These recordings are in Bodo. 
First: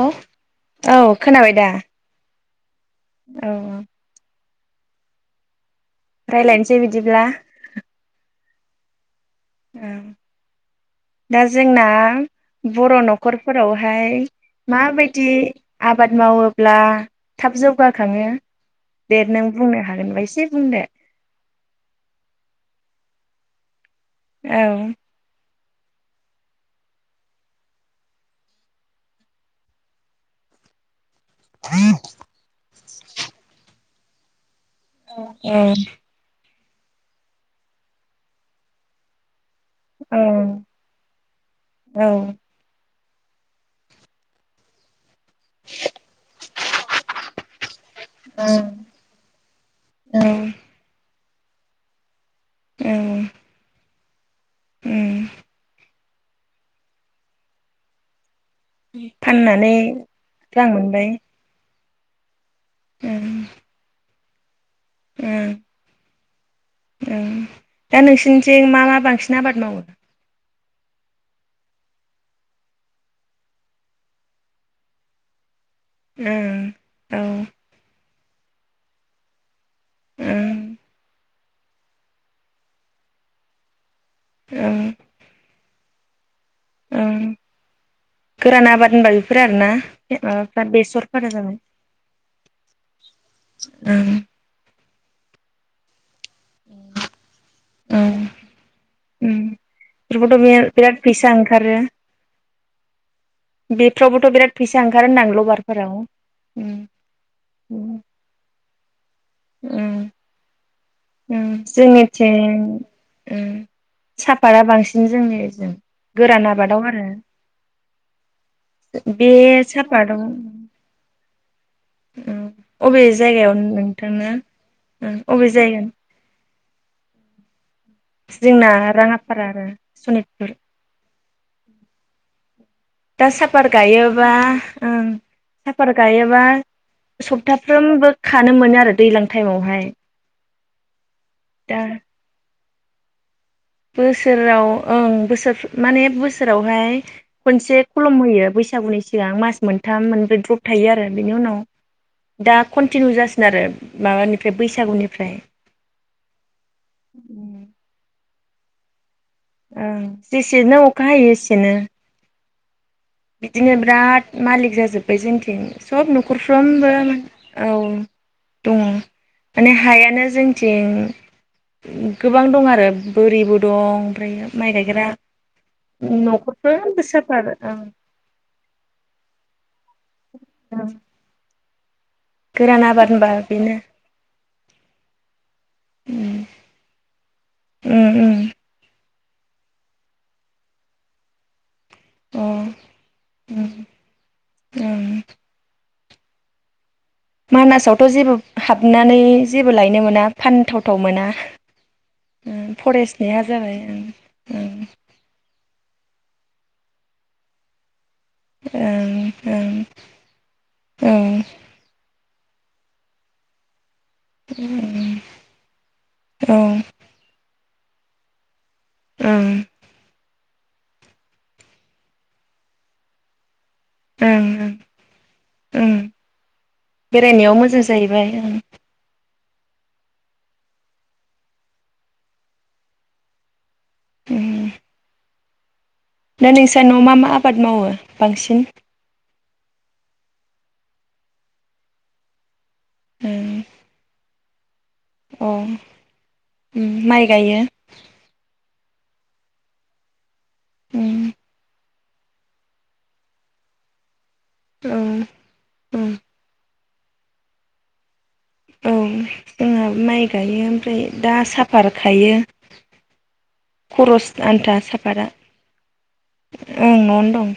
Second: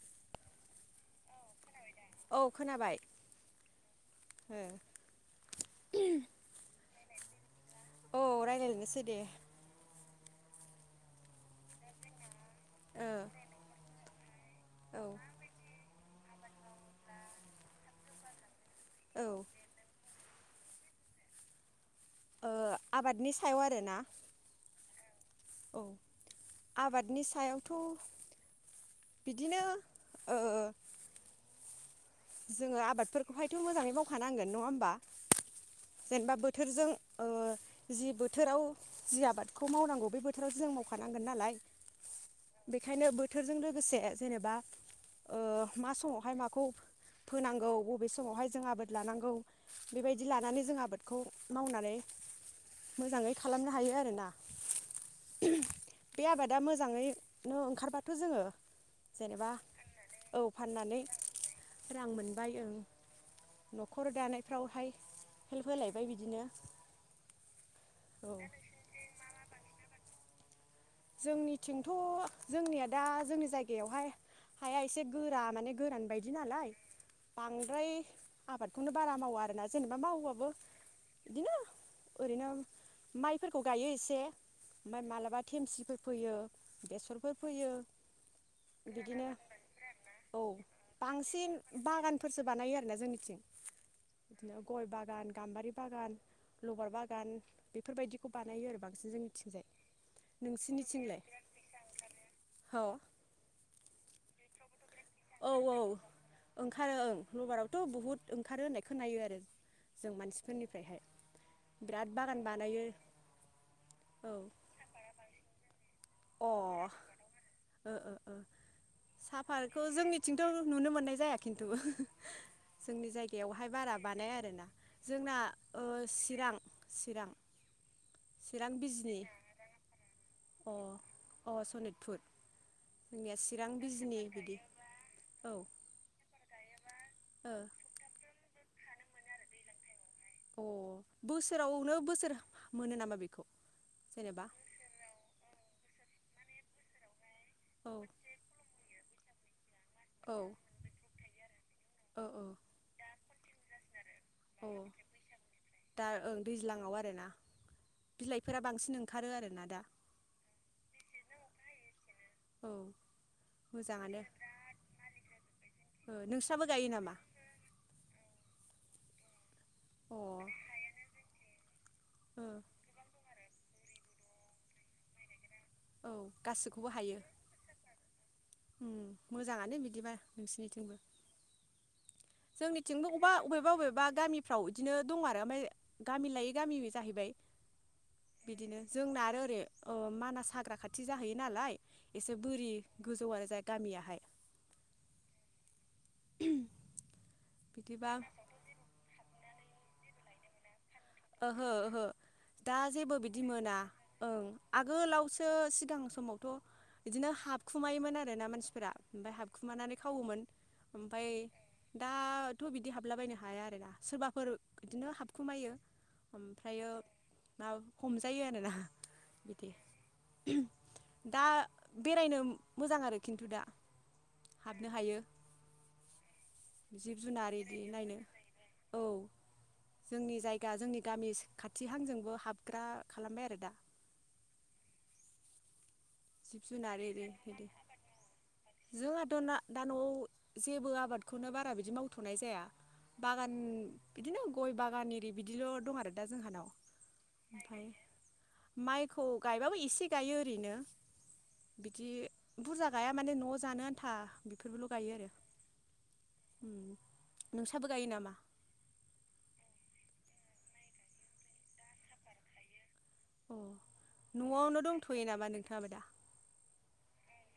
हेल औ खोनाबाय दा? औ खोनाबाय। औ ओ रायलायनोसै बिदिब्ला। औ राय्लायलायनोसै दे। ओं दा जोंना बर' औ न'खरफोरावहाय औ माबायदि आब बाद मावोब्ला थाब जौगाखाङो। औ दे नों बुंनो हागोन बा इस से बुंदो। ओ आबादनि सायाव आरोना औ औ आबादनि सायावथ' बिदिनो ओ जोङो आबादफोरखौहायथ' मोजाङै मावखानांगोन नङा होम औ थोरजों ओ जि बोथोराव जि आबाद खौ मावनांगौ औ बे बोथोराव जों मावखानांगोन नालाय औ बे खायनो बोथोरजों लोगोसे जेनेबा ओ मा समावहाय माखौ होनांगौ बबे समावहाय जों आबाद लानांगौ बेबायदि लानानै जों आबाद खौ मावनानै औ मोजाङै खालामनो हायो आरो उम बे आबादा मोजाङैनो ओंखारबाथ' जोङो जेनेबा फाननानै औ रां फाननानै मोनबाय। रां मोन बाय ओं न'खर दानाय फ्रावहाय ओं हेल्प होलायबाय बिदिनो ओं दा औ नोंसिनिथिं मा मा बांसिन आबाद मावो? जोंनिथिंथ' जोंनिया दा जोंनि जायगायावहाय हाया एसे गोरा माने गोरान बायदि ओं नालाय औ बांद्राय आबादखौनो बारा मावा आरो ना जेनेबा मावोबाबो ओं बिदिनो ओरैनो माइफोरखौ गायो इ से ओं ओमफाय मालाबा थेमसि होफैयो ओं बेसरफोर फैयो गोरान आबाद होनबा बिदिनो बेफोर आरोना औ माबाफ्रा बेसरफोरा जाबाय बांसिन बागानफोरसो बानायो आरो ना जोंनिथिं ओं बिदिनो गय बा गान गाम्बारि बागान। लबार बागान बेफोर ओं बायदिखौ बानायो आरो बांसिन उम जोंनिथिंजाय बेफोरखौथ' बे नोंसिनि बिराद फैसा ओंखारो। बेफ्रावबोथ' बिराद फै औ औ ओंखारो ओं लबारावथ' उम बुहुद ओंखारो होननाय खोनायो आरो जों मानसिफोरनि ओं जोंनिथिं ओ औ साफातआ बांसिन जोंनिजों। अ ओ ओ ओ बे साफातखौ सापाताव जोंनिथिंथ' नुनो मोननाय जाया खिन्थु अबे जोंनि जायगायाव जायगायावहाय बारा नोंथांना बानाया आरो ना जोंना अबे जायगा ओ चिरां चिरां। जोंना चिरां बिजनि राङाफारा आरो सनितपुर। अ अ सनितपुर। दा जोंनिया साफत चिरां बिजनि गायोबा बिदि ओं औ साफात गायोबा ओ सप्ताफ्रोमबो। खानो मोनो आरो दैज्लां टाइमावहाय। अ दा बोसोरावनो बोसोर। मोनो नामा बेखौ? जेनेबा बोसोराव ओं बोसोर माने। बोसोरावहाय खनसे औ खलम होयो बैसागुनि सिगां मास मोन थाम औ मोनब्रै द्रप थायो आरो बेनि उनाव दा कनटिनिउ जासि [unintelligible] अ दा ओं दैज्लाङाव आरोना। बिलाइफोरा बांसिन ओं ओं जेसेनो अखा हायो एसेनो। औ। बिदिनो मोजाङानो बिराद मालिक जाजोब्बाय जोंथिं सब ओ नोंस्राबो गायो नखरफ्रोमबो नामा औ। दङ। माने अ हायानो जोंथिं ओ गोबां दं आरो बोरि बो। दं ओमफ्रायो माइ गायग्रा। औ नख'रफ्रोमबो साफात ओं मोजांङानो बिदि बिदिबा ओं नोंसिनिथिंबो गोरान जोंनिथिंबो आबाद होनबा अबेबा अबेबा बेनो अबेबा गामिफ्राव बिदिनो दं आरो ओमफ्राय गामि लायै गामि जाहैबाय उम उम बिदिनो जोंना आरो ओरै ओ मानास हाग्रा खाथि जाहैयो नालाय एसे अ बोरि गोजौआनो जाय उम गामियाहाय ओं मानासावथ बिदिबा जेबो हाबनानै जेबो लायनो मोना फानथाव ओहो ओहो दा जेबो फरेस्टनिया बिदि मोना जाबाय ओं आगोलावसो सिगां समाव थ बिदिनो हाबखुमायोमोन आरो मानसिफोरा ओफ्राय ओं हाबखुमानानै खावोमोन ओमफ्राय ओं दाथ बिदि हाबलाबायनो हाया आरोना सोरबाफोर बिदिनो हाबखुमायो ओं ओमफ्रायो ना खम जायो आरो ना औ ओं बिदि ओहोम दा बेरायनो मोजां आरो खिन्थु दा ओं ओं हाबनो हायो ओं जिब बेरायनायाव जुनार इदि मोजां नायनो जाहैबाय ओं औ जोंनि जायगा जोंनि गामि खाथिहांजोंबो हाबग्रा खालामबाय आरो दा उम दा जिब नोंस्रा जुनार न'आव मा एरि मा आबाद बिदि मावो बांसिन जोंहाथ ना दा नआव जेबो आबादखौनो बारा बिदि मावथनाय जाया बागान उम बिदिनो गय बा गान इरि अ बिदिल उम दं आरो दा जोंहानाव माइ गायो ओमफाय माइखौ गायबाबो एसे गायो ओरैनो उम बिदि बुरजा गाया माने नआव जानो आन्था बेफोरबोल औ गायो आरो औ उम नोंस्राबो गायो नामा औ जोंहा माइ गायो ओमफ्राय दा साफार खायो अ खरस आन्था न'आवनो दंथ'यो साफातआ नामा नोंथाङाबो दा ओं नआवनो दं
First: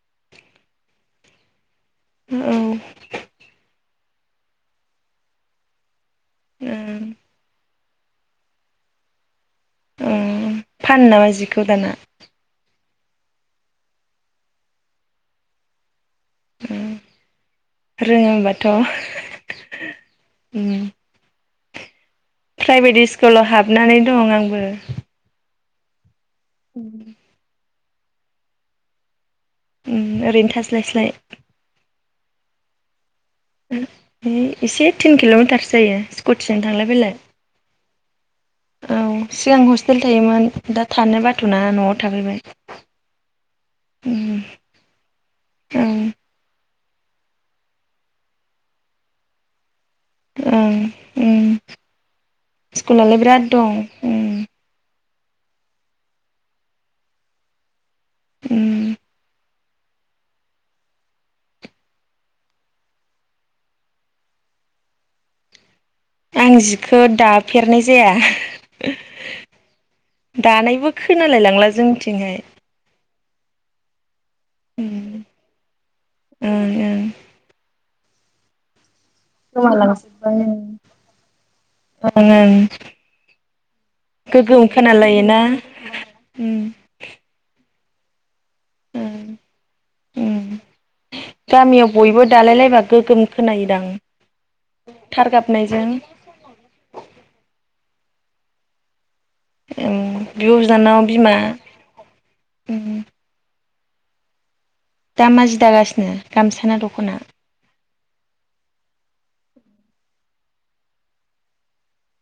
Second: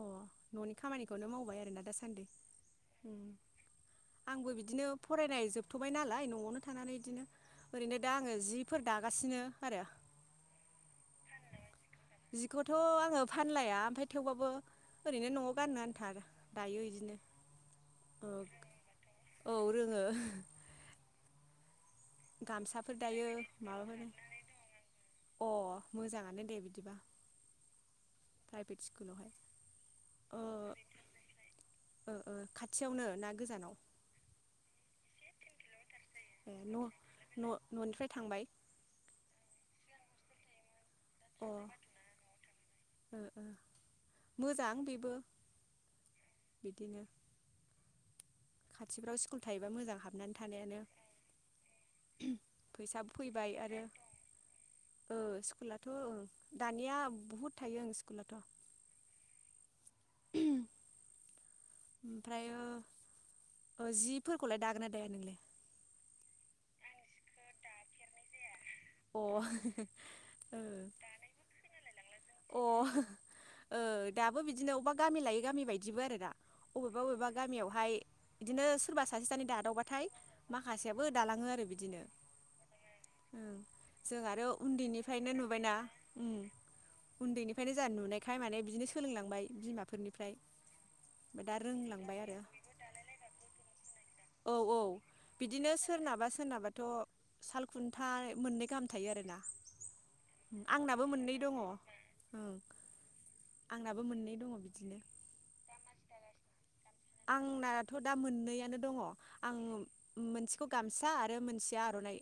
अह न'नि खामानिखौनो मावबाय आरोना दासान्दि दं औ उम आंबो बिदिनो फरायनाय जोबथबाय नालाय न'आवनो थानानै ओं इदिनो ओरैनो दा आङो जिफोर दागासिनो आरो उम फानो नामा जि खौ दाना जिखौथ' आङो फानलाया ओमफ्राय थेवबाबो ओरैनो न'आव गाननो आनथा आरो दायो इदिनो ओग रोङोबाथ' औ रोङो उम गामसाफोर प्राइभेट दायो स्कुलाव माबाफोर हाबनानै दं आंबो मोजाङा दे बिदिबा प्राइभेट स्कुलावहाय उम ओ ओरैनो थास्लाय स्लाय ओ ओ खाथियावनो ना गोजानाव ओइ एसे थिन किल'मिटार जायो। ए स्कुटिजों थांलाय न' फैलाय। न' न'निफ्राय थांबाय औ सिगां हस्टेल थायोमोन दा थानो अ बाथ'ना ओ न'आव थाफैबाय। ओ उम मोजां बेबो ओं बिदिनो खाथिफ्राव स्कुल थायोबा मोजां हाबनानै ओं थानायानो उम फैसाबो स्कुलालाय बिराद फैबाय दं आरो उम ओ स्कुलाथ' ओ दानिया बुहुद थायो ओं स्कु लाथ' उम ओमफ्रायो ओ जिफोरखौलाय दागोन ना दाया नोंलाय? आं जिखौ दाफेरनाय जाया अ ओ दानायबो खोनालाय लांला जोंथिंहाय अ ओ दाबो बिदिनो बबेबा ओं गामि लायै गामि बायदिबो आरो दा बबेबा ओं बबेबा गामियावहाय बिदिनो सोरबा सासे सानै ओं दादावबाथाय माखासेयाबो दालाङो आरो बिदिनो। ओं उम जों आरो गोगोम उन्दैनिफ्रायनो खोनालायोना नुबायना उम उन्दैनि फ्रायनो जोंहा नुनाय खाय माने बिदिनो ओं सोलोंलांबाय बिमाफोरनिफ्राय उम ओमफ्राय दा गामियाव रोंलांबाय बयबो आरो दालायलायबा गोगोम खोनायोदां औ औ थार बिदिनो गाबनायजों सोरनाबा सोरनाबाथ' साल खु था मोननै गाहाम थायो आरो उम बिब' बिनानानाव बिमा दङ ओं उम। आंनाबो मोननै दङ' बि दामा जि दागासिनो गामसा ना दख' आंना थ' दा मोननैयानो दङ आं मोनसेखौ गामसा आरो मोनसेया आर'नाइ।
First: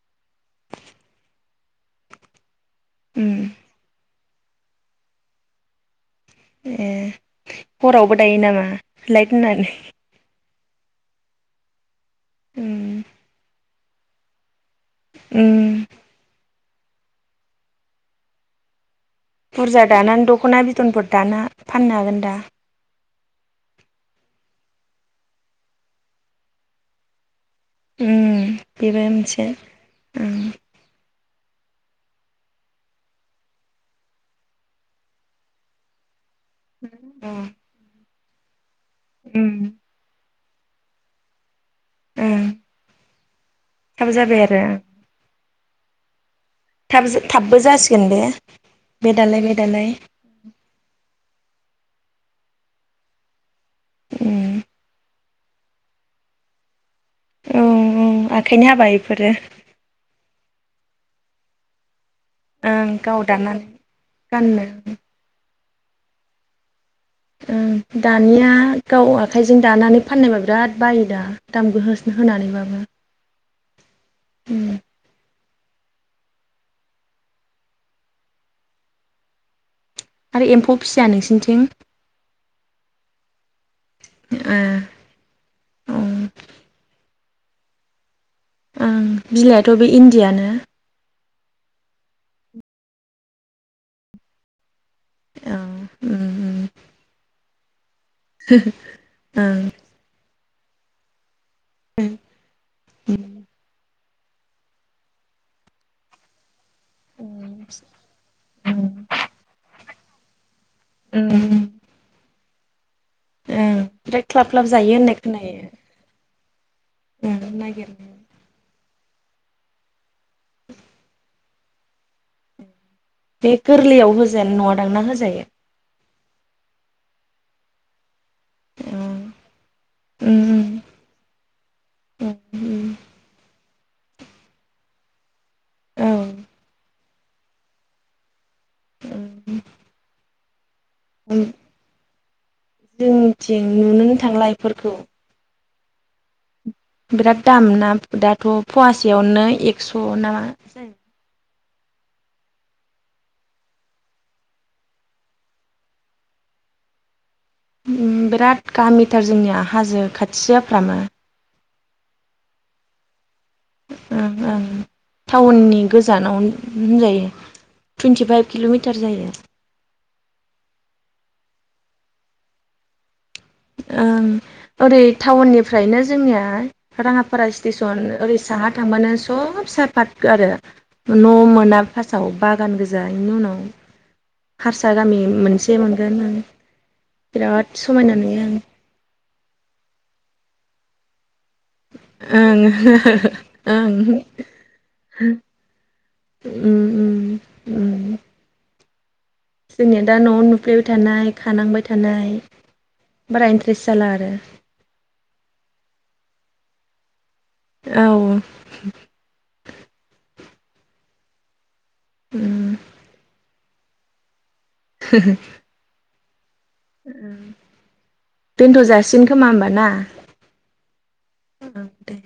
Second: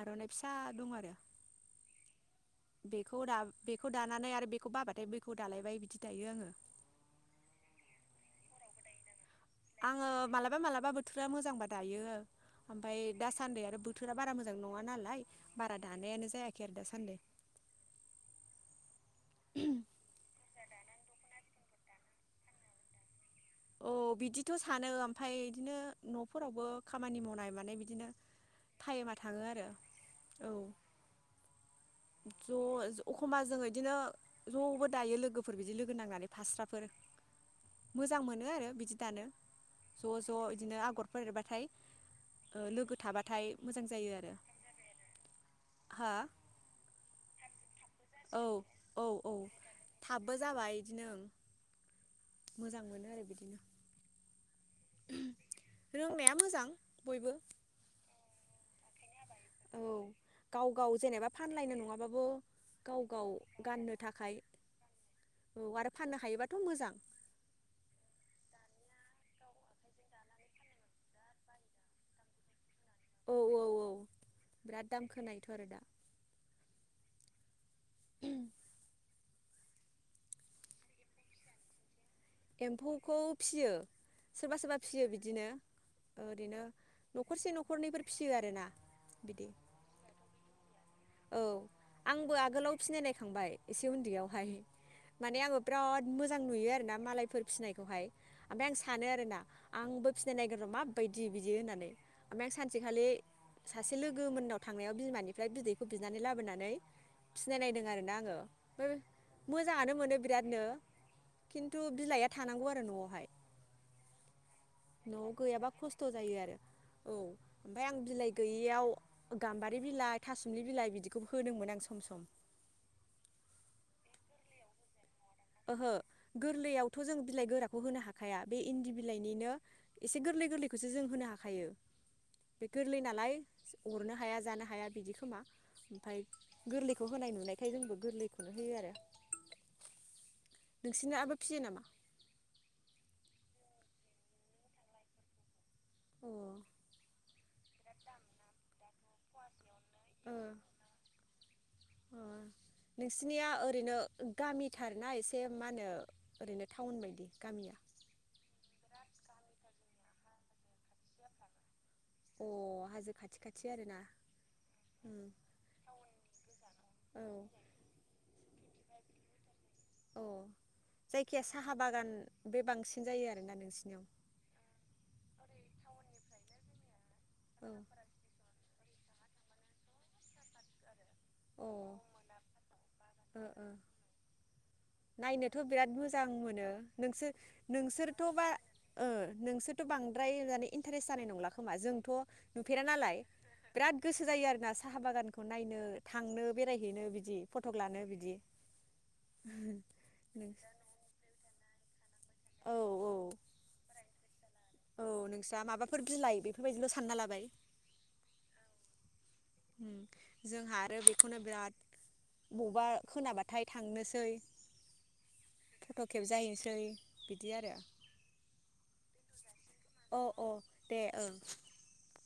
आर'नाइ फिसा दं आरो। बेखौ उम दा बेखौ दा नानै आरो बेखौ बाबाथाय बैखौ दालायबाय बिदि दायो आङो ए हरावबो दायो नामा लाइट होनानै आङो माला बा मालाबा बोथोरा मोजांबा दायो। ओमफाय उम दासान्दौआरो बो थोरा बारा मो जां नङानालाय उम बारादानायानो जाया खेर दासान्दै। बुरजा दाना दख'ना बिथदनफोर दाना फाननो हागोनदा। औ बिदिथ' सानो ओमफाय इदिनो नफोरावबो खामानि मावनाय माने बिदिनो उम बेबो थायेमा थाङो मोनसे आरो औ। ओं ज' अखमबा जोङो इदिनो ज'बोदायो लोगोफोर बिदि लोगोनांनानै हास्राफोर मोजांमो नो आरो दानो उम ज'ज' ज' इदिनो आग'रफोर एरबाथाय ओं ओ लोगो थाबाथाय मोजां थाब जायो आरो। जाबाय हो? थाब जा थाबबो जासि औ औ औ थाबबोजाबाय इदिनो ओं। मोजां मोनोआरो बिदिनो। उम। रोंनाया मोजां बयबो। खाइनि हाबा इफोरो। औ गाव गाव जेनेबा फानलायनो नङा नंगौ ओं गाव गाव दानानै गाननो थाखाय गाननो औ आरो फाननो हायोबाथ मोजां। ओं दानिया गाव आखाइजों दानानै फाननायबा बिराद बायोदा दाम गो होस होनानैबाबो औ औ औ उम बिराद दाम खोनायो [inaudible] आरो एम्फौ फिया नोंसिनिथिं? एम्फौखौफियो सोरबा ए सोरबा फियो बिदिनो औ ओरैनो नखरसे नखरनैफोर फियो आरोना ओं बिदि बिलायाथ बे इन्दियानो औ आंबो आगोलाव फिनायनायखांबाय एसे उन्दैयावहाय। मानेआङो औ ब्राद उम मोजांनुयोआरोना मालायफोर फिसिनायखौहाय ओमफायआं सानो आरोना उम आंबो फिस जे नायदों मोन माबायदि बिदि होननानै आ सानसेखालि ओं ससे लोगो मोननाव थांनायाव बिमानिफ्राय बिदै बिनानै लाबोनानै फिनायनायदों आरोना आङो उम मोजाङानो मोन बिरादनो उम उम खिनथु बिलाइया थानांगौ आरो न'आव ओं बेेक्लाब न'आव गैयाबा खस्थ' जायो आरो औ ओं ओमफफ्राय आं नागिरनो बिलाइ गैयैयाव गाम्बारि बिलाइ थासुमलि बिलाइ बिदिखौ होदोंमोन आं सम सम बे गोरलैयाव होजेन नंआ दांना हो ओहो गोरलैयावथ' जों बिलाइ गोराखौ होनो हा हाया बे इन्दि उम बिलाइनिनो एसे गोरलै उम गोरलैखौसो जों होनो हाखायो बे उम गोरलै नालाय अरनो हाया जानो हाया बिदिखोमा औ ओमफ्राय गोरलैखौ होनाय नुनायखाय जोंबो गोरलै ओ उम नोंसिनाबो फियो नामा? थिं नुनोनो थांला इफोरखौ। अ' बिराद दाम ना दाथ' फवास सेयावनो एक स' नामा? ओ नोंसिनिया ओरैनो गामिथार ना एसे मा होनो ओरैनो टाउन बायदि गामिया बिराद गामिथार जोंनिया हाजो खाथि जाफ्रामो। अ' हाजो खाथि खा ओं ओं टाउननि गोजानाव औ होनजायो टुइन्टिफाइभ किल'मिटार जायो। अ' जायखिया साहा बागान बे बांसिन जायो आर ओं ओरै टाउननि फ्रायनो जोंनिया राङापारा औ अ स्टेसन ओरै साहा थांबानो सब सापात आरो। न' ओ मोना फासाव बागान गोजा इनि उनाव हारसा गामि नायनोथ' मोनसे बिराद मोनगोन मोजां आं मोनो नोंसो बिराद समायना नोंसोरथ' बा नुयो ओ नोंसोरथ' बां द्राय [unintelligible] इन्टारेस जानाय नंला खोमा जोंथ' आं नुफेरा ओं नालाय ओं बिराद गोसो जायो आरोना साहा बागानखौ नायनो। थांनो उम बेरायहैनो बिदि उम फथक लानो उम बिदि। जोंनिया दा न'आव नुफ्लेबाय थानाय खानांबाय थानाय। औ औ [inaudible] बारा इन्ट्रेस जाला आरो। औ नोंस्रा माबाफोर बिलाइ बेफोरबायदिल' सानना लाबाय। औ। उम जोंहा आरो बेखौनो बिराद उम बबा खोनाबा थाय थांनोसै। खेबजा हैनोसै उम बेन्थ' जा सिन खोमा ओमबा। ना अ अ दे ओं ओ दे।